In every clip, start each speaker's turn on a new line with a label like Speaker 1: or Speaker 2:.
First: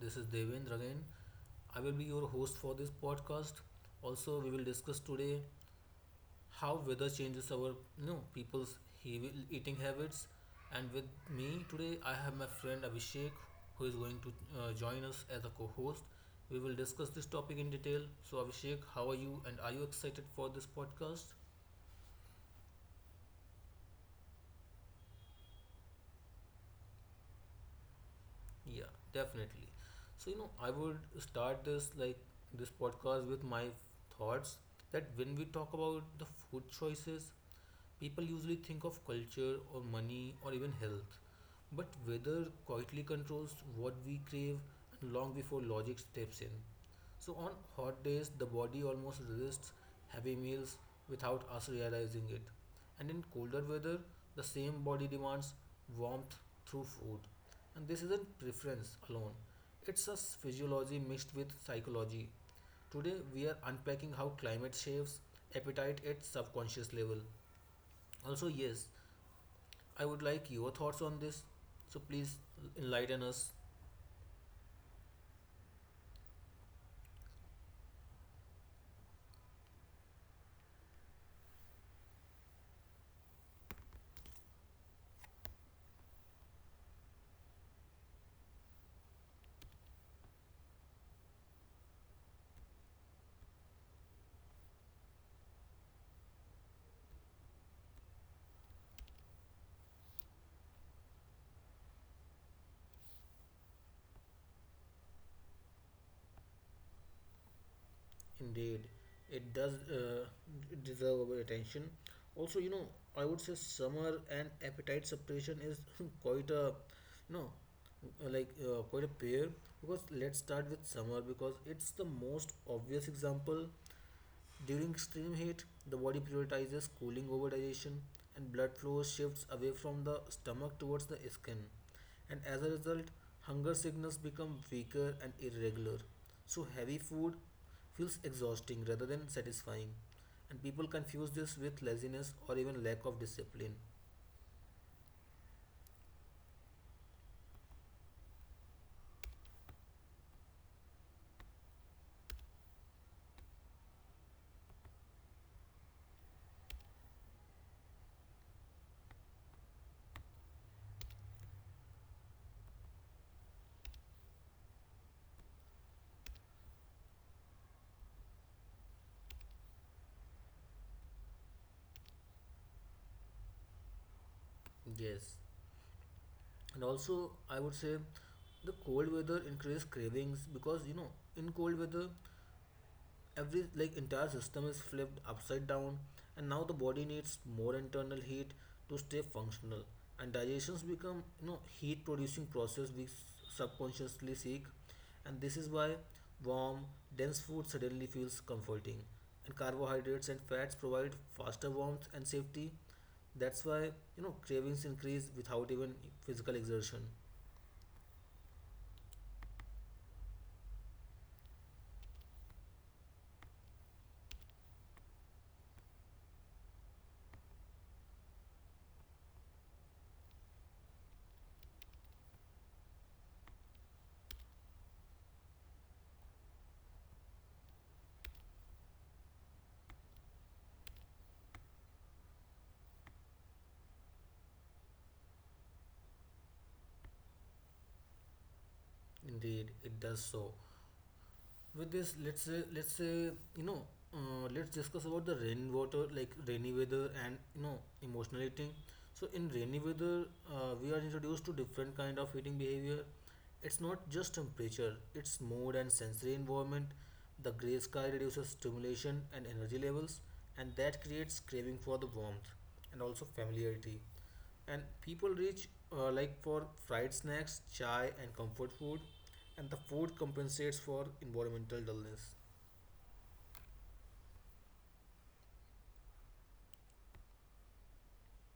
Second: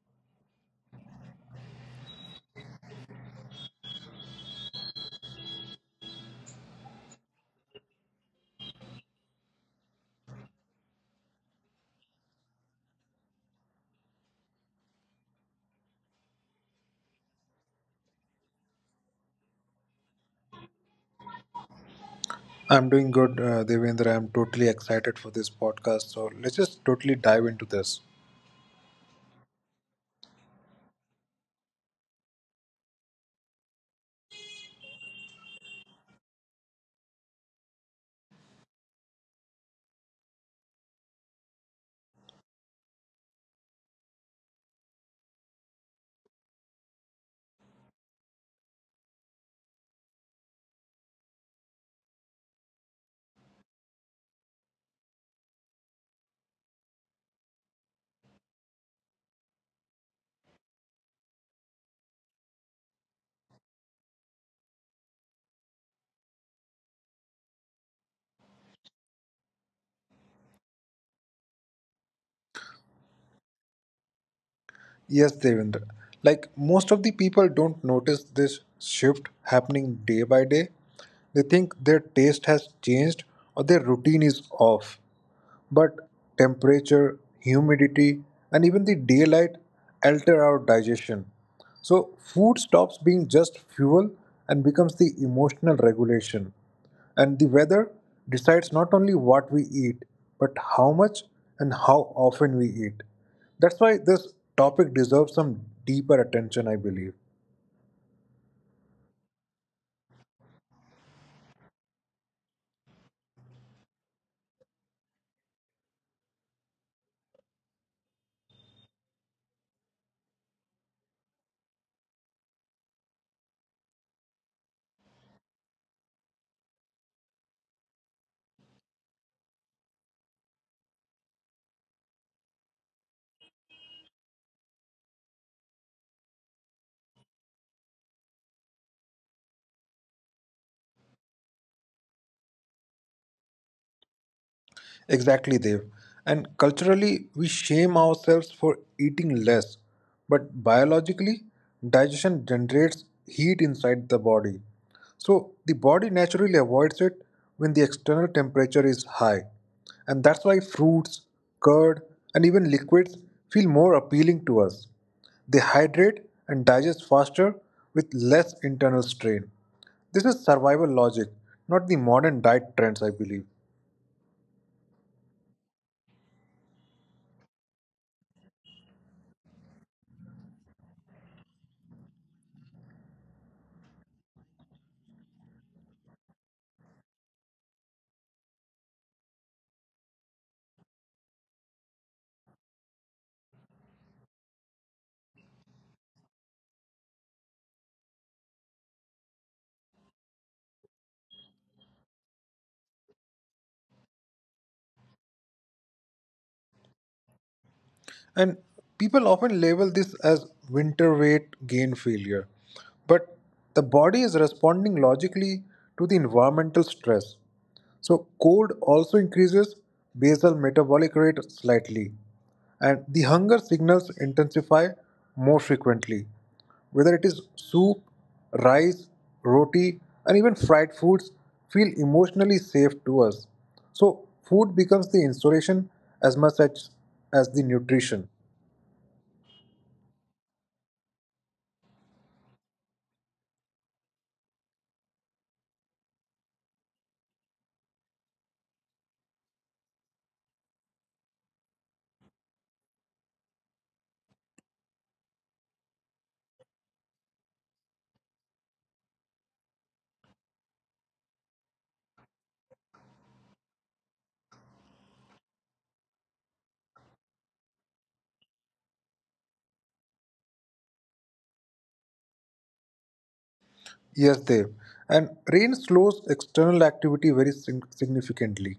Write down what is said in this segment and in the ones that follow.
Speaker 1: This is Devendra again. I will be your host for this podcast. Also, we will discuss today how weather changes our eating habits. And with me today, I have my friend Abhishek, who is going to join us as a co-host. We will discuss this topic in detail. So, Abhishek, how are you? And are you excited for this podcast?
Speaker 2: I'm doing good, Devendra. I'm totally excited for this podcast. So let's just totally dive into this.
Speaker 1: Yeah, definitely. So, you know, I would start this podcast with my thoughts that when we talk about the food choices, people usually think of culture or money or even health, but weather quietly controls what we crave and long before logic steps in. So, on hot days, the body almost resists heavy meals without us realizing it. And in colder weather, the same body demands warmth through food. And this isn't preference alone, it's physiology mixed with psychology. Today, we are unpacking how climate shapes appetite at subconscious level also. Yes, I would like your thoughts on this. So please enlighten us.
Speaker 2: Yes, Devendra. Like most of the people don't notice this shift happening day by day. They think their taste has changed or their routine is off. But temperature, humidity, and even the daylight alter our digestion. So food stops being just fuel and becomes the emotional regulation. And the weather decides not only what we eat, but how much and how often we eat. That's why this topic deserves some deeper attention, I believe.
Speaker 1: Indeed, it does deserve our attention. Also, you know, I would say summer and appetite suppression is quite a, you know, like quite a pair, because let's start with summer because it's the most obvious example. During extreme heat, the body prioritizes cooling over digestion and blood flow shifts away from the stomach towards the skin. And as a result, hunger signals become weaker and irregular. So, heavy food feels exhausting rather than satisfying. And people confuse this with laziness or even lack of discipline.
Speaker 2: Exactly, Dev. And culturally, we shame ourselves for eating less. But biologically, digestion generates heat inside the body. So the body naturally avoids it when the external temperature is high. And that's why fruits, curd, and even liquids feel more appealing to us. They hydrate and digest faster with less internal strain. This is survival logic, not the modern diet trends, I believe.
Speaker 1: Yes. And also, I would say the cold weather increases cravings because, you know, in cold weather, every entire system is flipped upside down, and now the body needs more internal heat to stay functional, and digestions become, you know, heat producing process subconsciously seek. And this is why warm dense food suddenly feels comforting, and carbohydrates and fats provide faster warmth and safety. That's why, you know, cravings increase without even physical exertion.
Speaker 2: And people often label this as winter weight gain failure. But the body is responding logically to the environmental stress. So, cold also increases basal metabolic rate slightly, and the hunger signals intensify more frequently. Whether it is soup, rice, roti, and even fried foods, feel emotionally safe to us. So, food becomes the insulation as much as, as the nutrition.
Speaker 1: Indeed it does. So with this, let's say, you know, let's discuss about the rainwater, like rainy weather, and, you know, emotional eating. So in rainy weather, we are introduced to different kind of eating behavior. It's not just temperature, it's mood and sensory environment. The gray sky reduces stimulation and energy levels, and that creates craving for the warmth and also familiarity. And people reach for fried snacks, chai, and comfort food, and the food compensates for environmental dullness.
Speaker 2: Yes, Dev. And rain slows external activity very significantly.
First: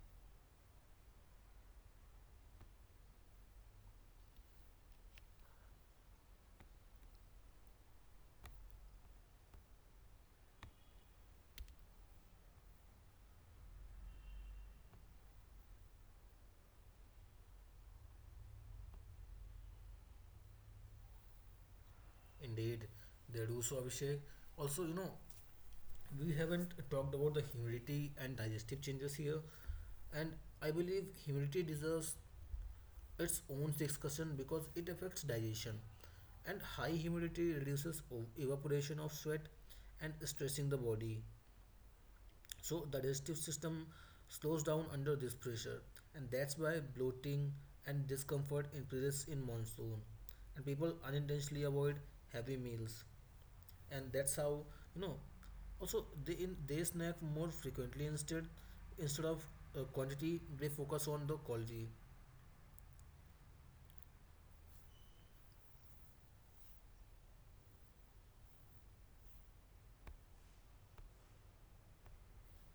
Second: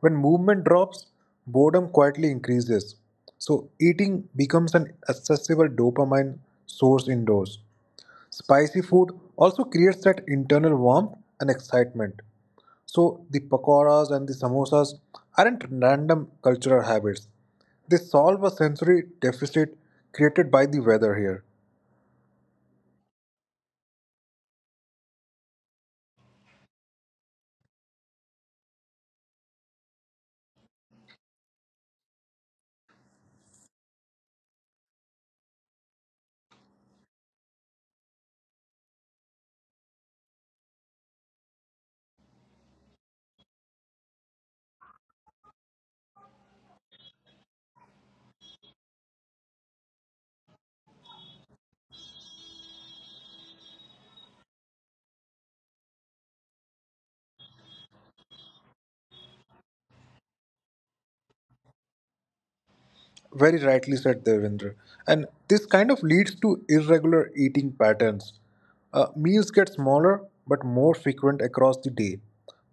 Speaker 2: When movement drops, boredom quietly increases. So, eating becomes an accessible dopamine source indoors. Spicy food also creates that internal warmth and excitement. So the pakoras and the samosas aren't random cultural habits. They solve a sensory deficit created by the weather here.
Speaker 1: Indeed they do so. Abhishek, also, you know, we haven't talked about the humidity and digestive changes here. And I believe humidity deserves its own discussion because it affects digestion. And high humidity reduces evaporation of sweat and stressing the body. So the digestive system slows down under this pressure, and that's why bloating and discomfort increases in monsoon. And people unintentionally avoid heavy meals, and that's how, you know. Also, they snack more frequently instead. Instead of quantity, they focus on the quality.
Speaker 2: Very rightly said, Devendra. And this kind of leads to irregular eating patterns. Meals get smaller but more frequent across the day.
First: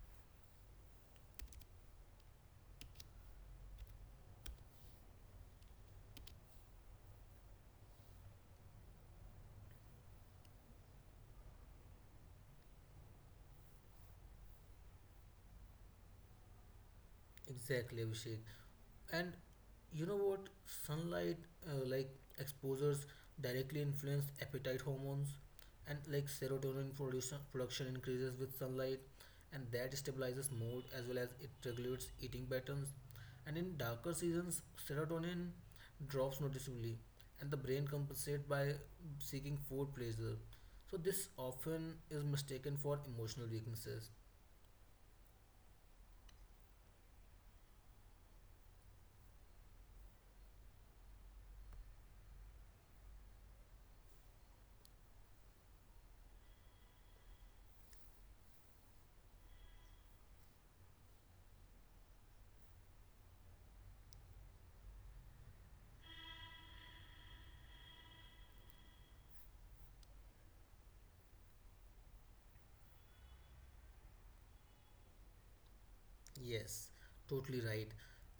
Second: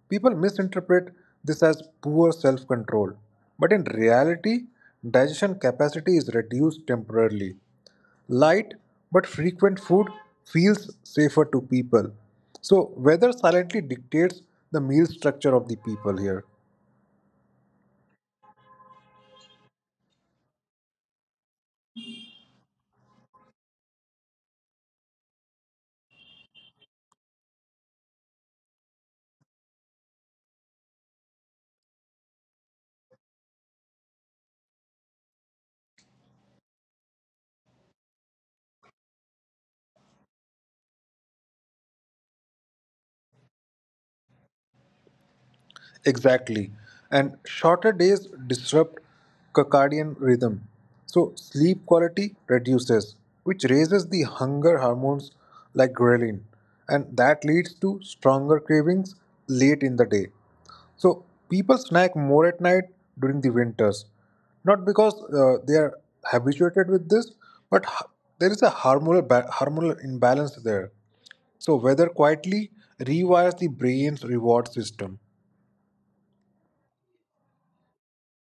Speaker 2: People misinterpret this as poor self control, but in reality, digestion capacity is reduced temporarily. Light but frequent food feels safer to people. So, weather silently dictates the meal structure of the people here.
Speaker 1: Exactly, Abhishek. And you know what, sunlight uh, like exposures directly influence appetite hormones. And like serotonin production increases with sunlight, and that stabilizes mood as well as it regulates eating patterns. And in darker seasons, serotonin drops noticeably, and the brain compensates by seeking food pleasure. So this often is mistaken for emotional weaknesses.
Speaker 2: Exactly. And shorter days disrupt circadian rhythm. So sleep quality reduces, which raises the hunger hormones like ghrelin. And that leads to stronger cravings late in the day. So people snack more at night during the winters, not because they are habituated with this, but there is a hormonal imbalance there. So weather quietly rewires the brain's reward system.
Speaker 1: Yes, totally right.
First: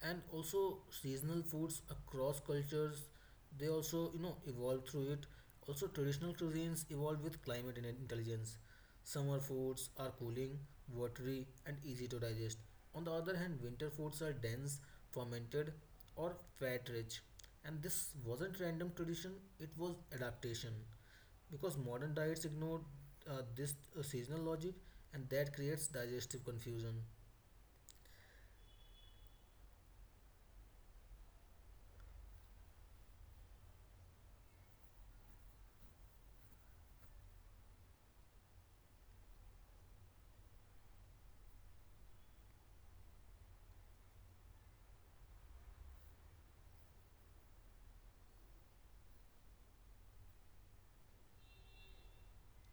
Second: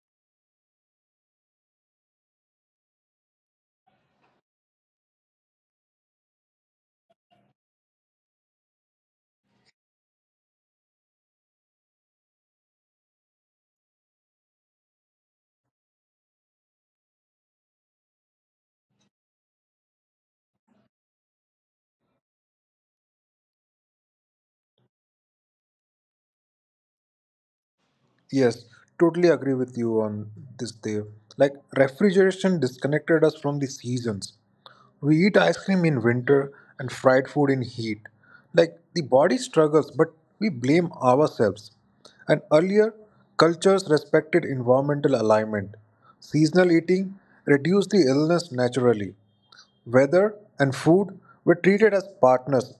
Speaker 1: And also seasonal foods across cultures, they also, you know, evolve through it. Also traditional cuisines evolve with climate and intelligence. Summer foods are cooling, watery, and easy to digest. On the other hand, winter foods are dense, fermented, or fat rich. And this wasn't random tradition, it was adaptation. Because modern diets ignore this seasonal logic, and that creates digestive confusion.
Speaker 2: Yes, totally agree with you on this, Dev. Like, refrigeration disconnected us from the seasons. We eat ice cream in winter and fried food in heat. Like, the body struggles, but we blame ourselves. And earlier, cultures respected environmental alignment. Seasonal eating reduced the illness naturally. Weather and food were treated as partners,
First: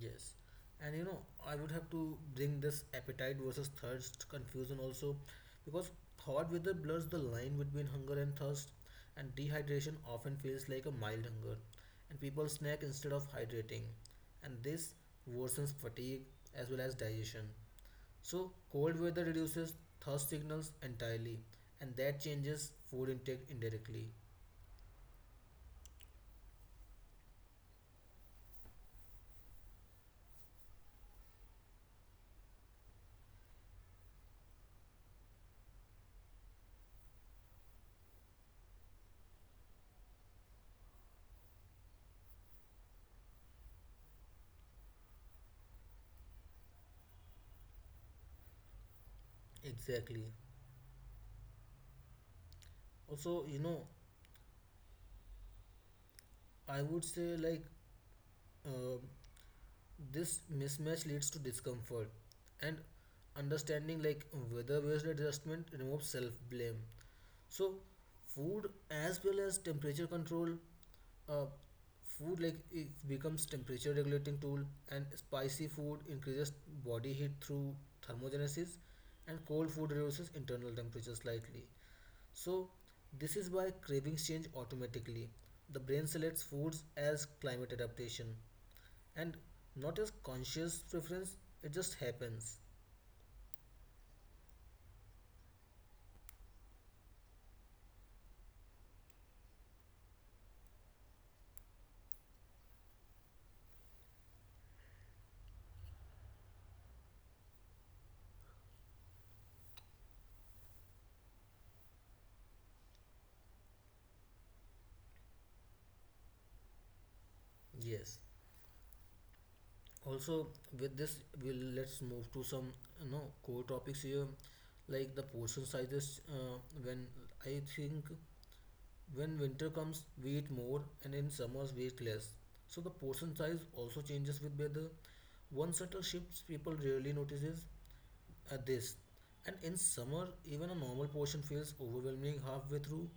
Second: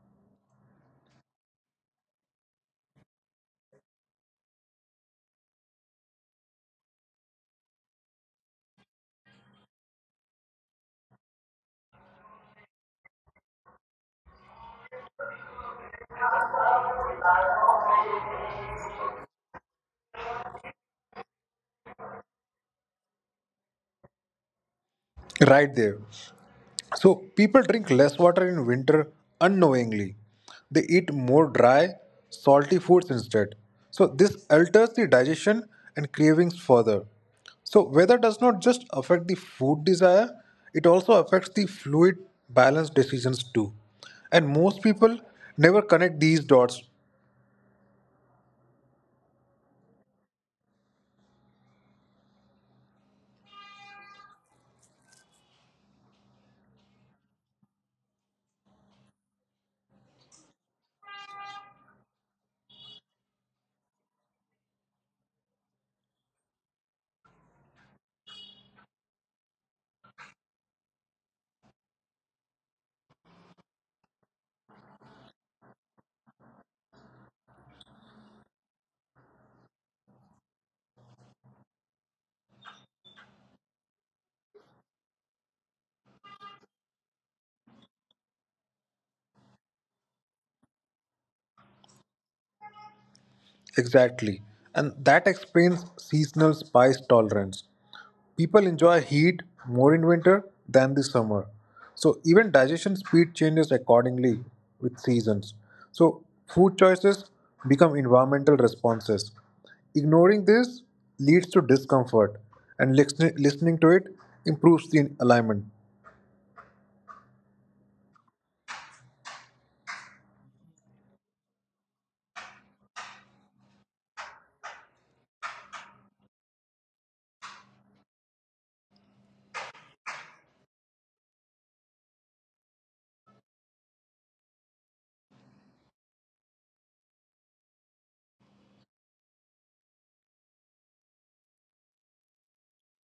Speaker 1: Yes, and you know, I would have to bring this appetite versus thirst confusion also, because hot weather blurs the line between hunger and thirst, and dehydration often feels like a mild hunger, and people snack instead of hydrating, and this worsens fatigue as well as digestion. So, cold weather reduces thirst signals entirely, and that changes food intake indirectly.
Speaker 2: right there. So people drink less water in winter unknowingly. They eat more dry, salty foods instead. So this alters the digestion and cravings further. So weather does not just affect the food desire, it also affects the fluid balance decisions too. And most people never connect these dots.
Speaker 1: Exactly. Also, you know, I would say uh, this mismatch leads to discomfort, and understanding like weather based adjustment removes self blame. So food as well as temperature control, uh, food like it becomes temperature regulating tool. And spicy food increases body heat through thermogenesis, and cold food reduces internal temperature slightly. So, this is why cravings change automatically. The brain selects foods as climate adaptation and not as conscious preference, it just happens.
Speaker 2: Exactly. And that explains seasonal spice tolerance. People enjoy heat more in winter than the summer. So even digestion speed changes accordingly with seasons. So food choices become environmental responses. Ignoring this leads to discomfort, and listening to it improves the alignment.
Speaker 1: Yes. Also, with this, we'll let's move to some, you know, core topics here, like the portion sizes. When I think, when winter comes, we eat more, and in summers we eat less. So the portion size also changes with weather. One subtle shift people rarely notices, at this. And in summer, even a normal portion feels overwhelming halfway through,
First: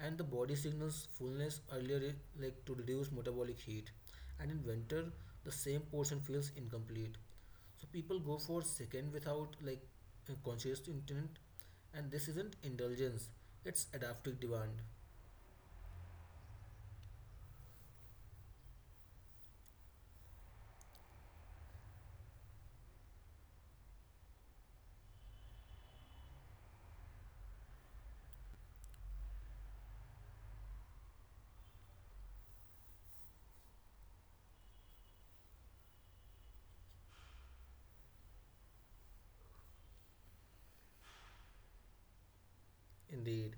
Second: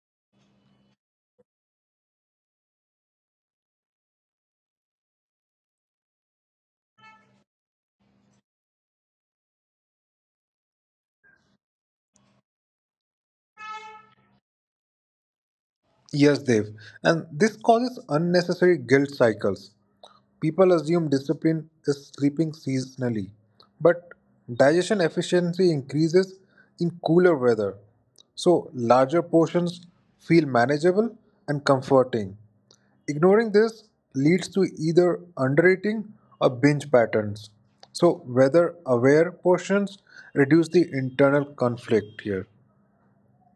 Speaker 1: and the body signals fullness earlier, to reduce metabolic heat. And in winter, the same portion feels incomplete. So people go for second without a conscious intent, and this isn't indulgence; it's adaptive demand.
Speaker 2: Yes, Dev. And this causes unnecessary guilt cycles. People assume discipline is sleeping seasonally, but digestion efficiency increases in cooler weather, so larger portions feel manageable and comforting. Ignoring this leads to either undereating or binge patterns. So, weather aware portions reduce the internal conflict here.
Speaker 1: Indeed.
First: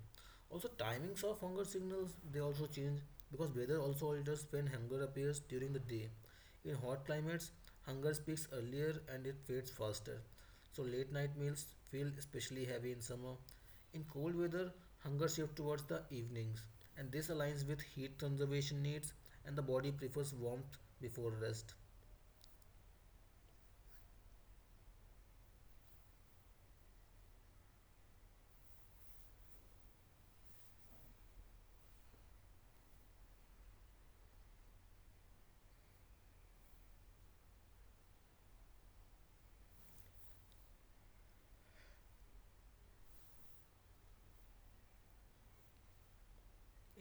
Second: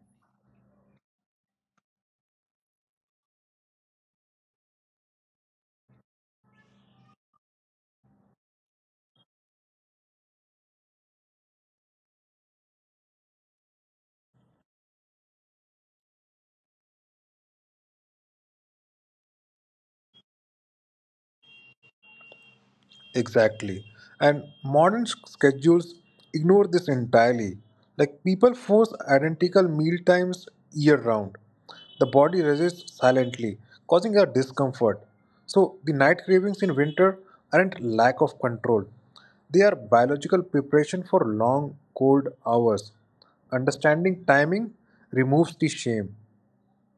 Speaker 1: Also, timings of hunger signals they also change because weather also alters when hunger appears during the day. In hot climates, hunger peaks earlier and it fades faster. So, late night meals feel especially heavy in summer. In cold weather, hunger shifts towards the evenings, and this aligns with heat conservation needs, and the body prefers warmth before rest.
Speaker 2: Exactly. And modern schedules ignore this entirely. Like people force identical meal times year round. The body resists silently, causing a discomfort. So the night cravings in winter aren't lack of control. They are biological preparation for long cold hours. Understanding timing removes the shame.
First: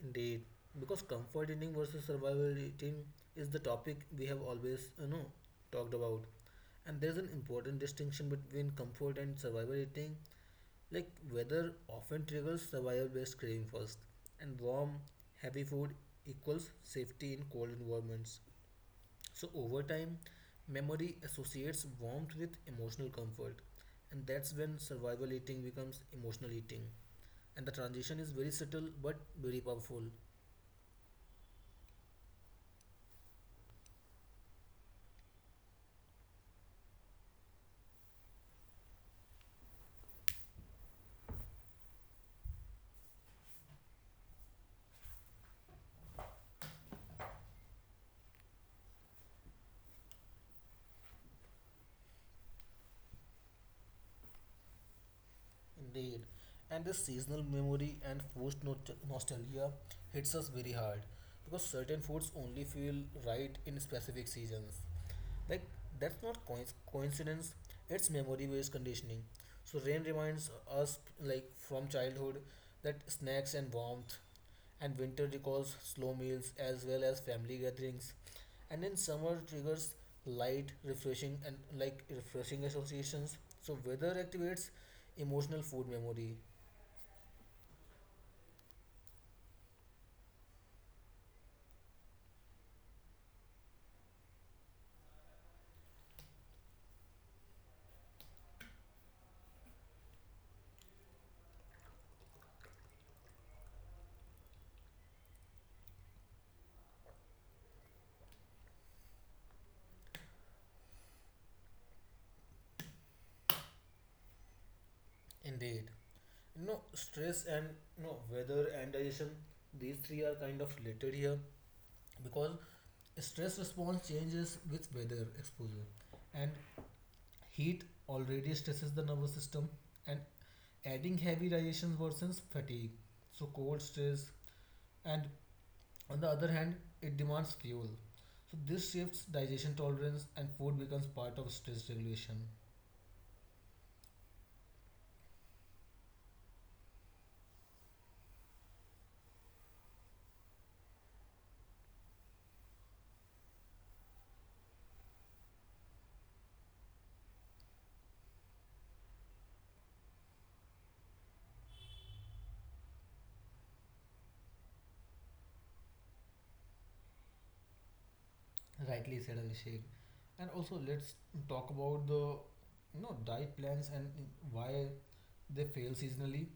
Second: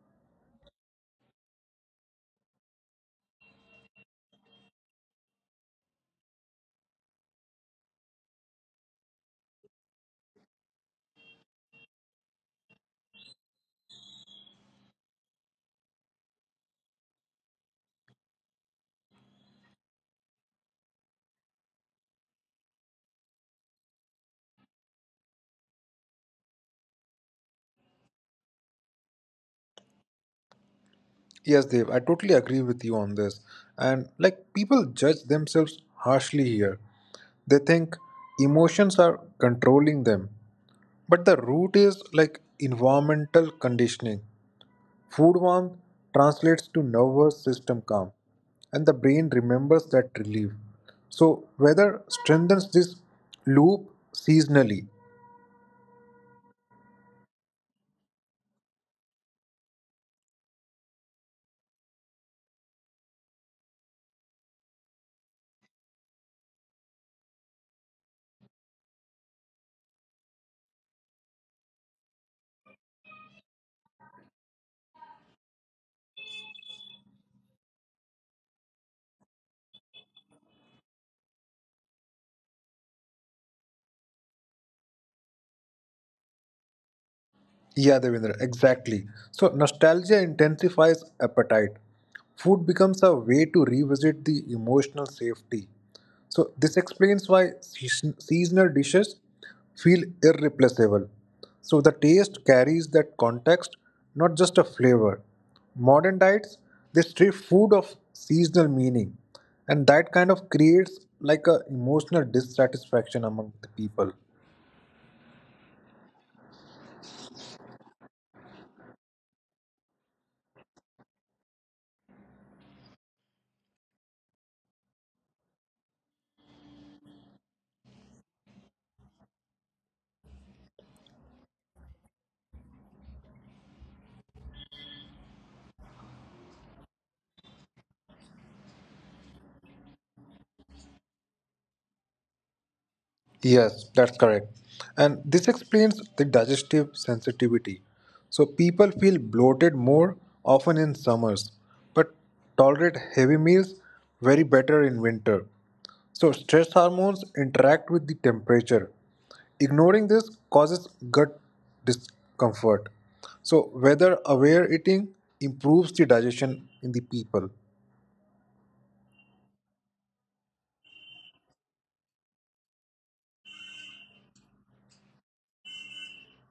Speaker 1: Indeed, because comfort eating versus survival eating is the topic we have always, you know, talked about. And there's an important distinction between comfort and survival eating, like weather often triggers survival based craving first, and warm, heavy food equals safety in cold environments. So, over time, memory associates warmth with emotional comfort, and that's when survival eating becomes emotional eating. And the transition is very subtle but very powerful.
Speaker 2: Yes, Dave, I totally agree with you on this. And like people judge themselves harshly here. They think emotions are controlling them. But the root is like environmental conditioning. Food warmth translates to nervous system calm, and the brain remembers that relief. So, weather strengthens this loop seasonally.
Speaker 1: Indeed. And this seasonal memory and forced nostalgia hits us very hard because certain foods only feel right in specific seasons. Like that's not coincidence, it's memory based conditioning. So rain reminds us like from childhood that snacks and warmth, and winter recalls slow meals as well as family gatherings, and then summer triggers light refreshing and like refreshing associations. So weather activates emotional food memory.
Speaker 2: Yeah, Devendra, exactly. So nostalgia intensifies appetite. Food becomes a way to revisit the emotional safety. So this explains why seasonal dishes feel irreplaceable. So the taste carries that context, not just a flavor. Modern diets, they strip food of seasonal meaning, and that kind of creates like a emotional dissatisfaction among the people.
Speaker 1: Indeed. You know, stress and, you know, weather and digestion, these three are kind of related here, because stress response changes with weather exposure, and heat already stresses the nervous system, and adding heavy digestion worsens fatigue. So cold stress, and on the other hand, it demands fuel. So this shifts digestion tolerance, and food becomes part of stress regulation.
Speaker 2: Yes, that's correct. And this explains the digestive sensitivity. So people feel bloated more often in summers, but tolerate heavy meals very better in winter. So stress hormones interact with the temperature. Ignoring this causes gut discomfort. So whether aware eating improves the digestion in the people.
Speaker 1: Rightly said, Abhishek. And also let's talk about the, you know, diet plans and why they fail seasonally.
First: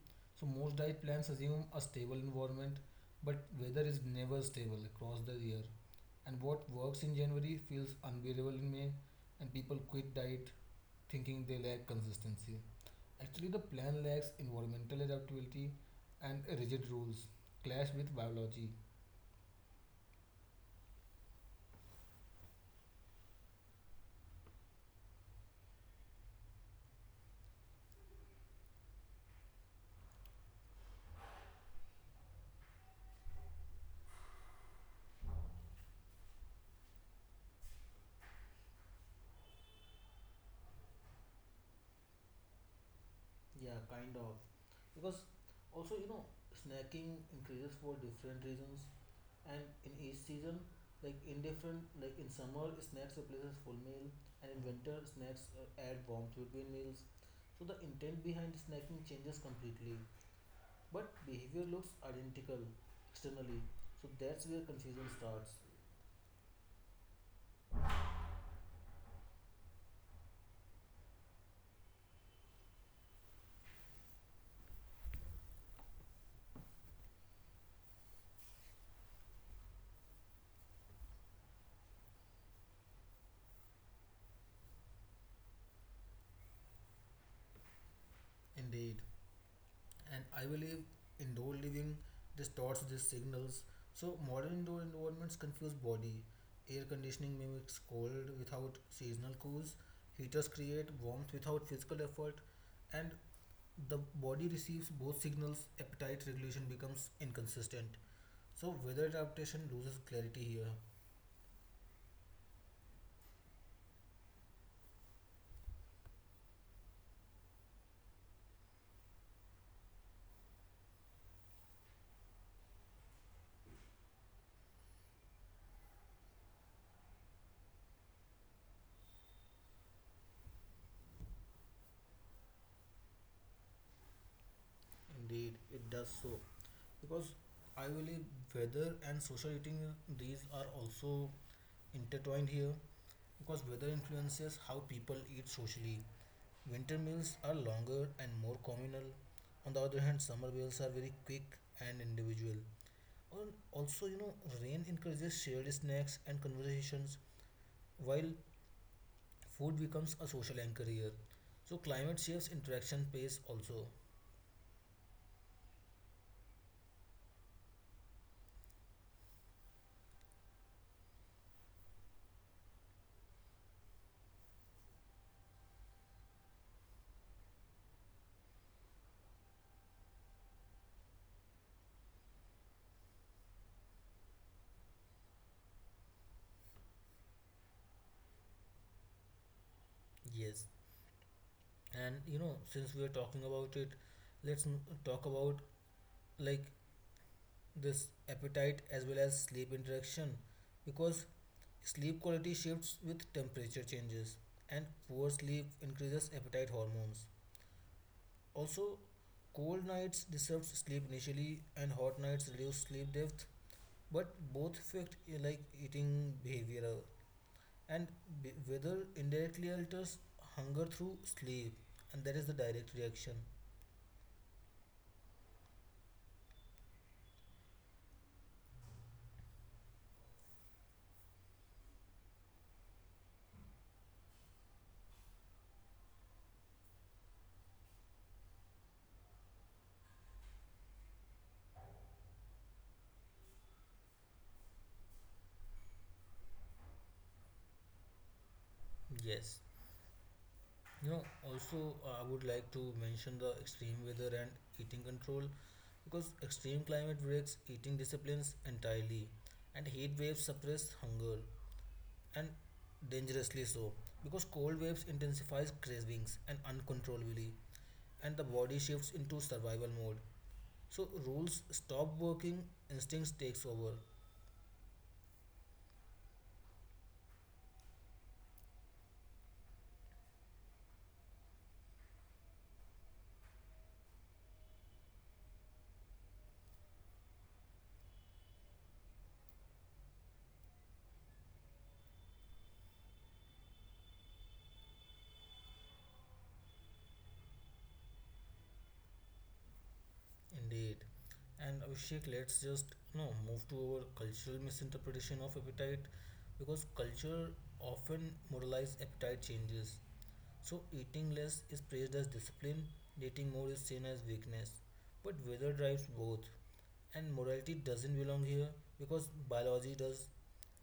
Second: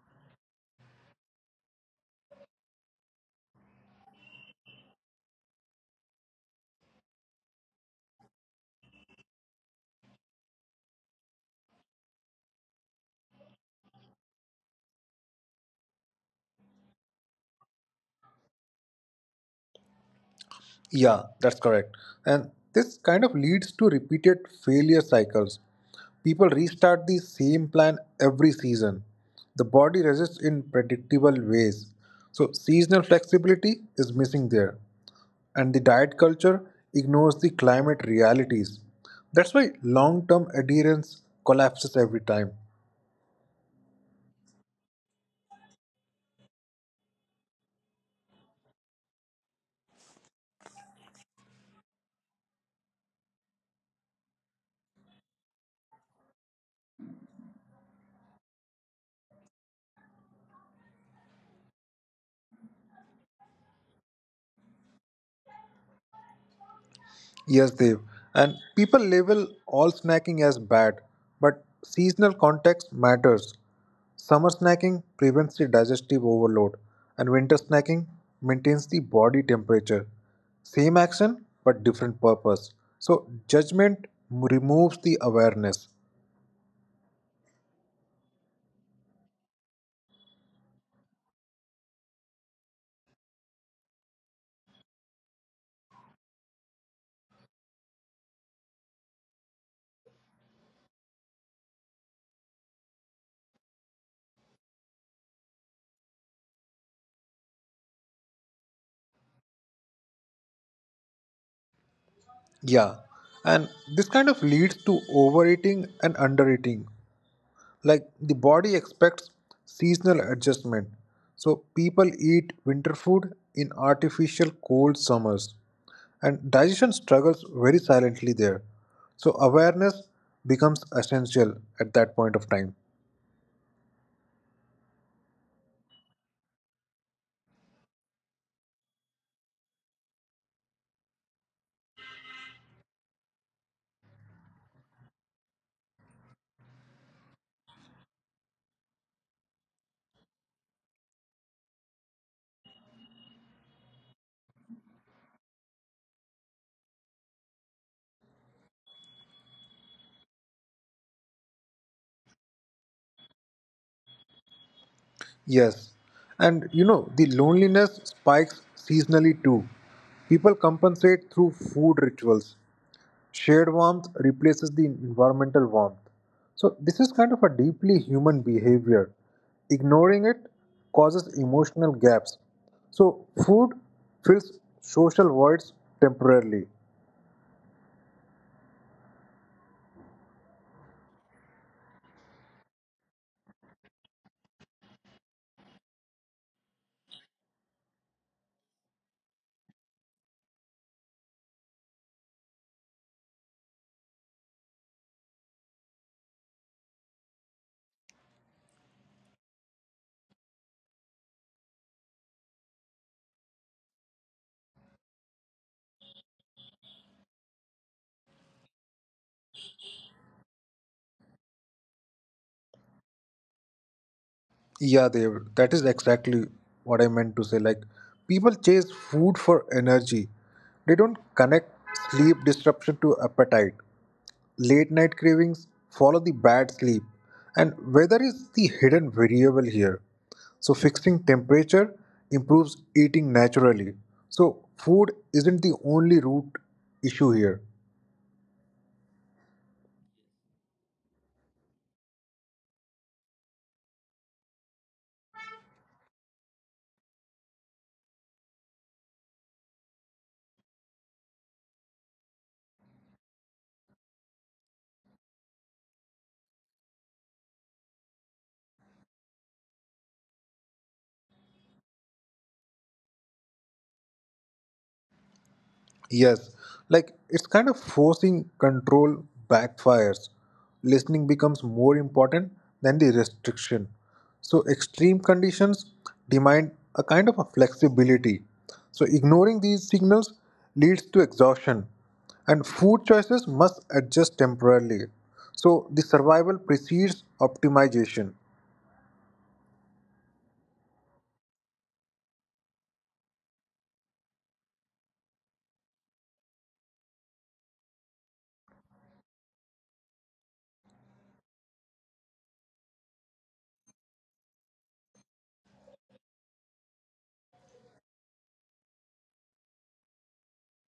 Speaker 1: So most diet plans assume a stable environment, but weather is never stable across the year. And what works in January feels unbearable in May, and people quit diet thinking they lack consistency. Actually, the plan lacks environmental adaptability, and rigid rules clash with biology.
Speaker 2: Yeah, that's correct. And this kind of leads to repeated failure cycles. People restart the same plan every season. The body resists in predictable ways. So, seasonal flexibility is missing there. And the diet culture ignores the climate realities. That's why long term adherence collapses every time.
Speaker 1: Yeah, kind of. Because also, you know, snacking increases for different reasons, and in each season, like in different, like in summer, snacks replaces full meal, and in winter, snacks add warmth between meals. So the intent behind snacking changes completely, but behavior looks identical externally. So that's where confusion starts.
Speaker 2: Yes, Dev. And people label all snacking as bad, but seasonal context matters. Summer snacking prevents the digestive overload, and winter snacking maintains the body temperature. Same action, but different purpose. So, judgment removes the awareness.
Speaker 1: Indeed. And I believe indoor living distorts these signals. So modern indoor environments confuse body. Air conditioning mimics cold without seasonal cues. Heaters create warmth without physical effort, and the body receives both signals. Appetite regulation becomes inconsistent. So weather adaptation loses clarity here.
Speaker 2: Yeah, and this kind of leads to overeating and undereating, like the body expects seasonal adjustment so people eat winter food in artificial cold summers and digestion struggles very silently there so awareness becomes essential at that point of time.
Speaker 1: Indeed, it does so. Because I believe weather and social eating, these are also intertwined here. Because weather influences how people eat socially. Winter meals are longer and more communal. On the other hand, summer meals are very quick and individual. Or also, you know, rain encourages shared snacks and conversations, while food becomes a social anchor here. So climate shapes interaction pace also.
Speaker 2: Yes, and you know the loneliness spikes seasonally too. People compensate through food rituals. Shared warmth replaces the environmental warmth. So, this is kind of a deeply human behavior. Ignoring it causes emotional gaps. So, food fills social voids temporarily.
Speaker 1: Yes. And you know, since we are talking about it, talk about like this appetite as well as sleep interaction, because sleep quality shifts with temperature changes, and poor sleep increases appetite hormones. Also cold nights disrupt sleep initially, and hot nights reduce sleep depth, but both affect eating behavior. And weather indirectly alters hunger through sleep, and that is the direct reaction.
Speaker 2: Yeah, they that is exactly what I meant to say. Like people chase food for energy. They don't connect sleep disruption to appetite. Late night cravings follow the bad sleep. And weather is the hidden variable here. So fixing temperature improves eating naturally. So food isn't the only root issue here.
Speaker 1: Yes. You know, also, I would like to mention the extreme weather and eating control, because extreme climate breaks eating disciplines entirely, and heat waves suppress hunger and dangerously so, because cold waves intensifies cravings and uncontrollably, and the body shifts into survival mode. So rules stop working, instincts takes over.
Speaker 2: Yes, like it's kind of forcing control backfires. Listening becomes more important than the restriction. So, extreme conditions demand a kind of a flexibility. So, ignoring these signals leads to exhaustion, and food choices must adjust temporarily. So, the survival precedes optimization.
Speaker 1: Indeed. And Abhishek, let's just, you know, move to our cultural misinterpretation of appetite, because culture often moralize appetite changes. So eating less is praised as discipline, eating more is seen as weakness. But weather drives both, and morality doesn't belong here because biology does,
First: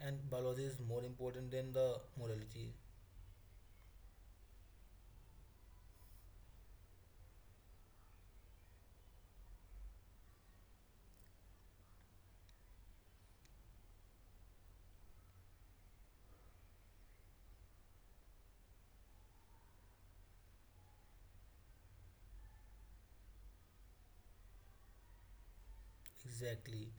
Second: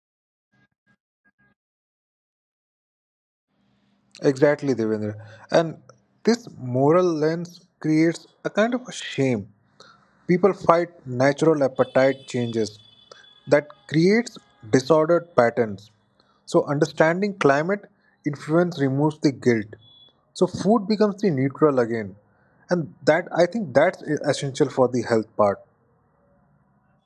Speaker 1: and biology is more important than the morality.
Speaker 2: Exactly, Devendra. And this moral lens creates a kind of a shame. People fight natural appetite changes that creates disordered patterns. So understanding climate influence removes the guilt. So food becomes the neutral again. And that I think that's essential for the health part.
Speaker 1: Exactly.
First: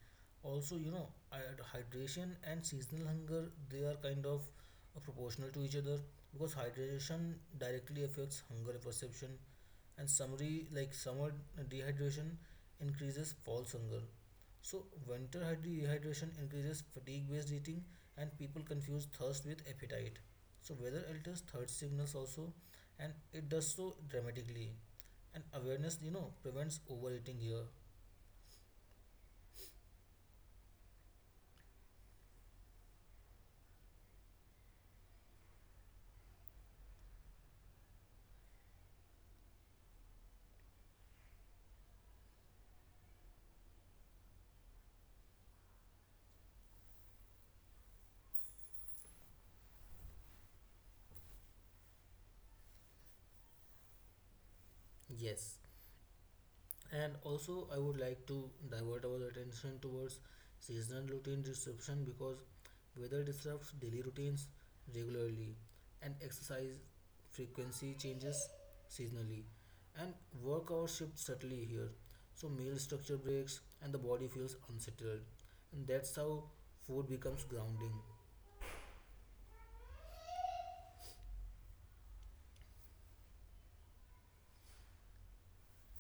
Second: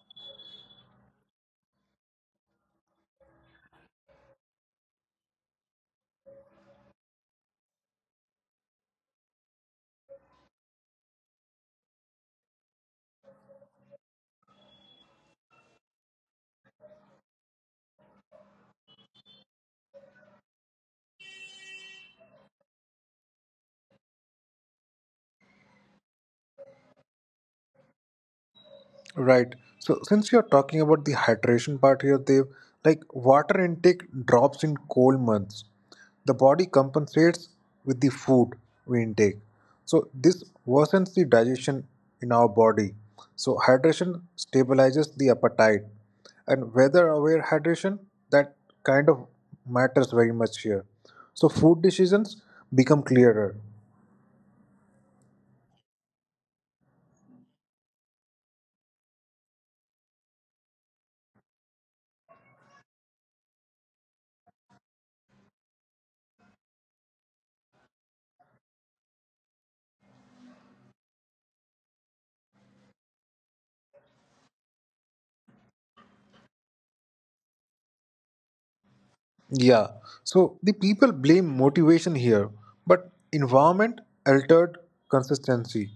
Speaker 1: Also, you know, hydration and seasonal hunger, they are kind of proportional to each other, because hydration directly affects hunger perception, and summary like summer dehydration increases false hunger. So winter dehydration increases fatigue-based eating, and people confuse thirst with appetite. So weather alters thirst signals also, and it does so dramatically. And awareness, you know, prevents overeating here.
Speaker 2: Right. So since you're talking about the hydration part here, Dev, like water intake drops in cold months. The body compensates with the food we intake. So this worsens the digestion in our body. So hydration stabilizes the appetite. And weather aware hydration, that kind of matters very much here. So food decisions become clearer.
Speaker 1: Yes. And also, I would like to divert our attention towards seasonal routine disruption, because weather disrupts daily routines regularly, and exercise frequency changes seasonally, and work hours shift subtly here. So, meal structure breaks, and the body feels unsettled, and that's how food becomes grounding.
Speaker 2: Yeah, so the people blame motivation here, but environment altered consistency.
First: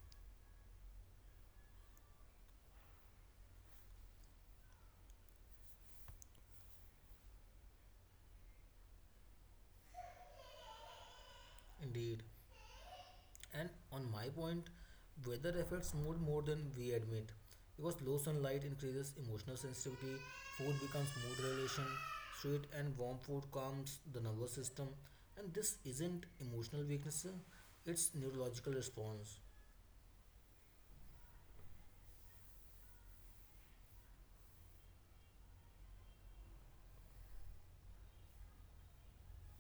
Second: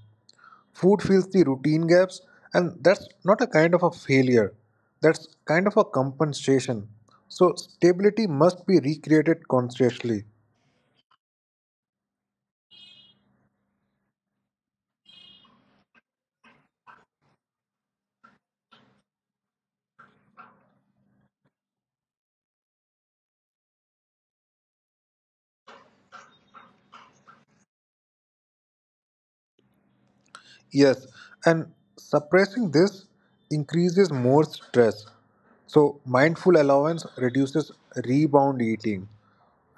Speaker 2: Food fills the routine gaps, and that's not a kind of a failure, that's kind of a compensation. So, stability must be recreated consciously.
Speaker 1: Indeed. And on my point, weather affects mood more than we admit. Because low sunlight increases emotional sensitivity, food becomes mood regulation, sweet and warm food calms the nervous system. And this isn't emotional weakness, sir, it's neurological response.
Speaker 2: Yes, and suppressing this increases more stress. So, mindful allowance reduces rebound eating.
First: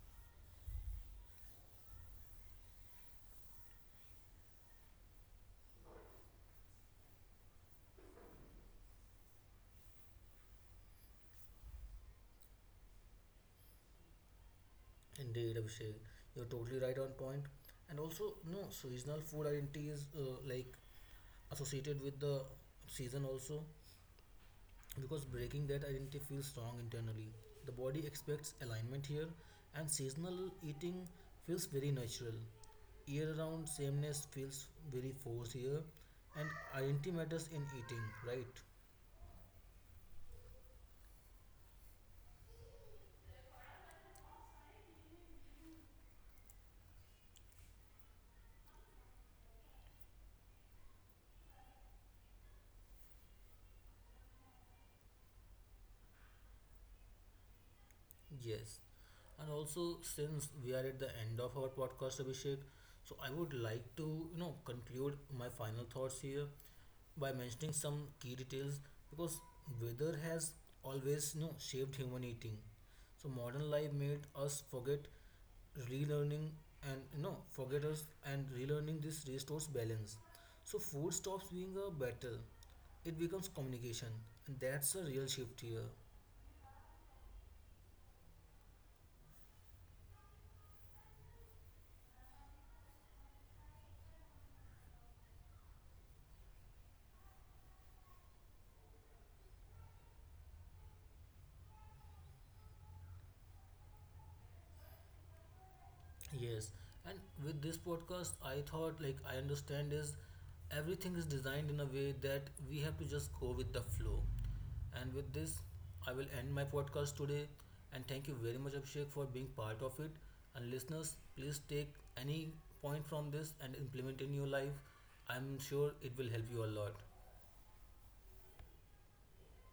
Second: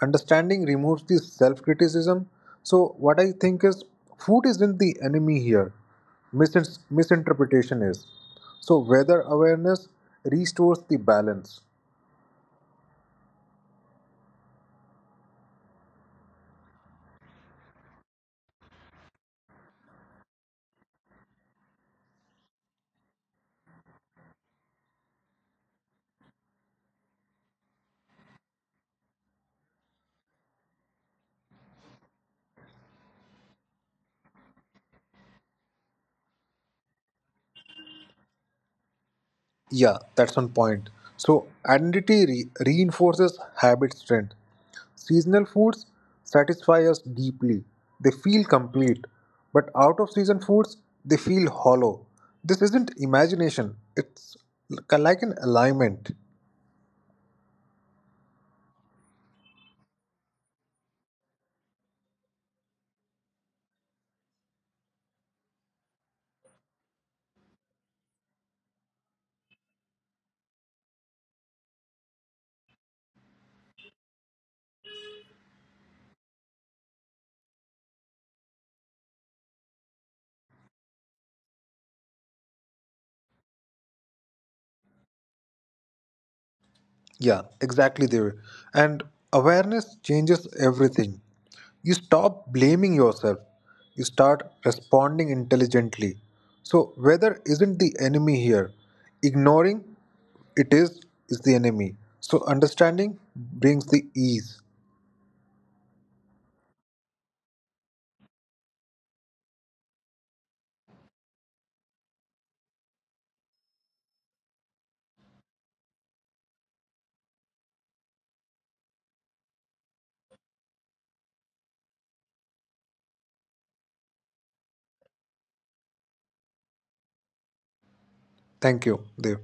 Speaker 2: Understanding removes the self criticism. So, what I think is food isn't the enemy here, misinterpretation is. So, weather awareness restores the balance.
Speaker 1: Indeed, Abhishek, you're totally right on point. And also, no, seasonal food identity is associated with the season also, because breaking that identity feels strong internally. The body expects alignment here, and seasonal eating feels very natural. Year round sameness feels very forced here, and identity matters in eating, right?
Speaker 2: Yeah, that's one point. So, identity reinforces habit strength. Seasonal foods satisfy us deeply, they feel complete. But out of season foods, they feel hollow. This isn't imagination, it's like an alignment.
Speaker 1: Yes. And also, since we are at the end of our podcast, Abhishek, so I would like to, you know, conclude my final thoughts here by mentioning some key details, because weather has always, you know, shaped human eating. So modern life made us forget, relearning and, you know, forget us and relearning this restores balance. So food stops being a battle. It becomes communication. And that's a real shift here.
Speaker 2: Yeah, exactly there. And awareness changes everything. You stop blaming yourself. You start responding intelligently. So weather isn't the enemy here. Ignoring it is the enemy. So understanding brings the ease.
Speaker 1: Yes, and with this podcast, I thought like I understand is everything is designed in a way that we have to just go with the flow. And with this, I will end my podcast today. And thank you very much, Abhishek, for being part of it. And listeners, please take any point from this and implement in your life. I'm sure it will help you a lot.
Speaker 2: Thank you, Dev.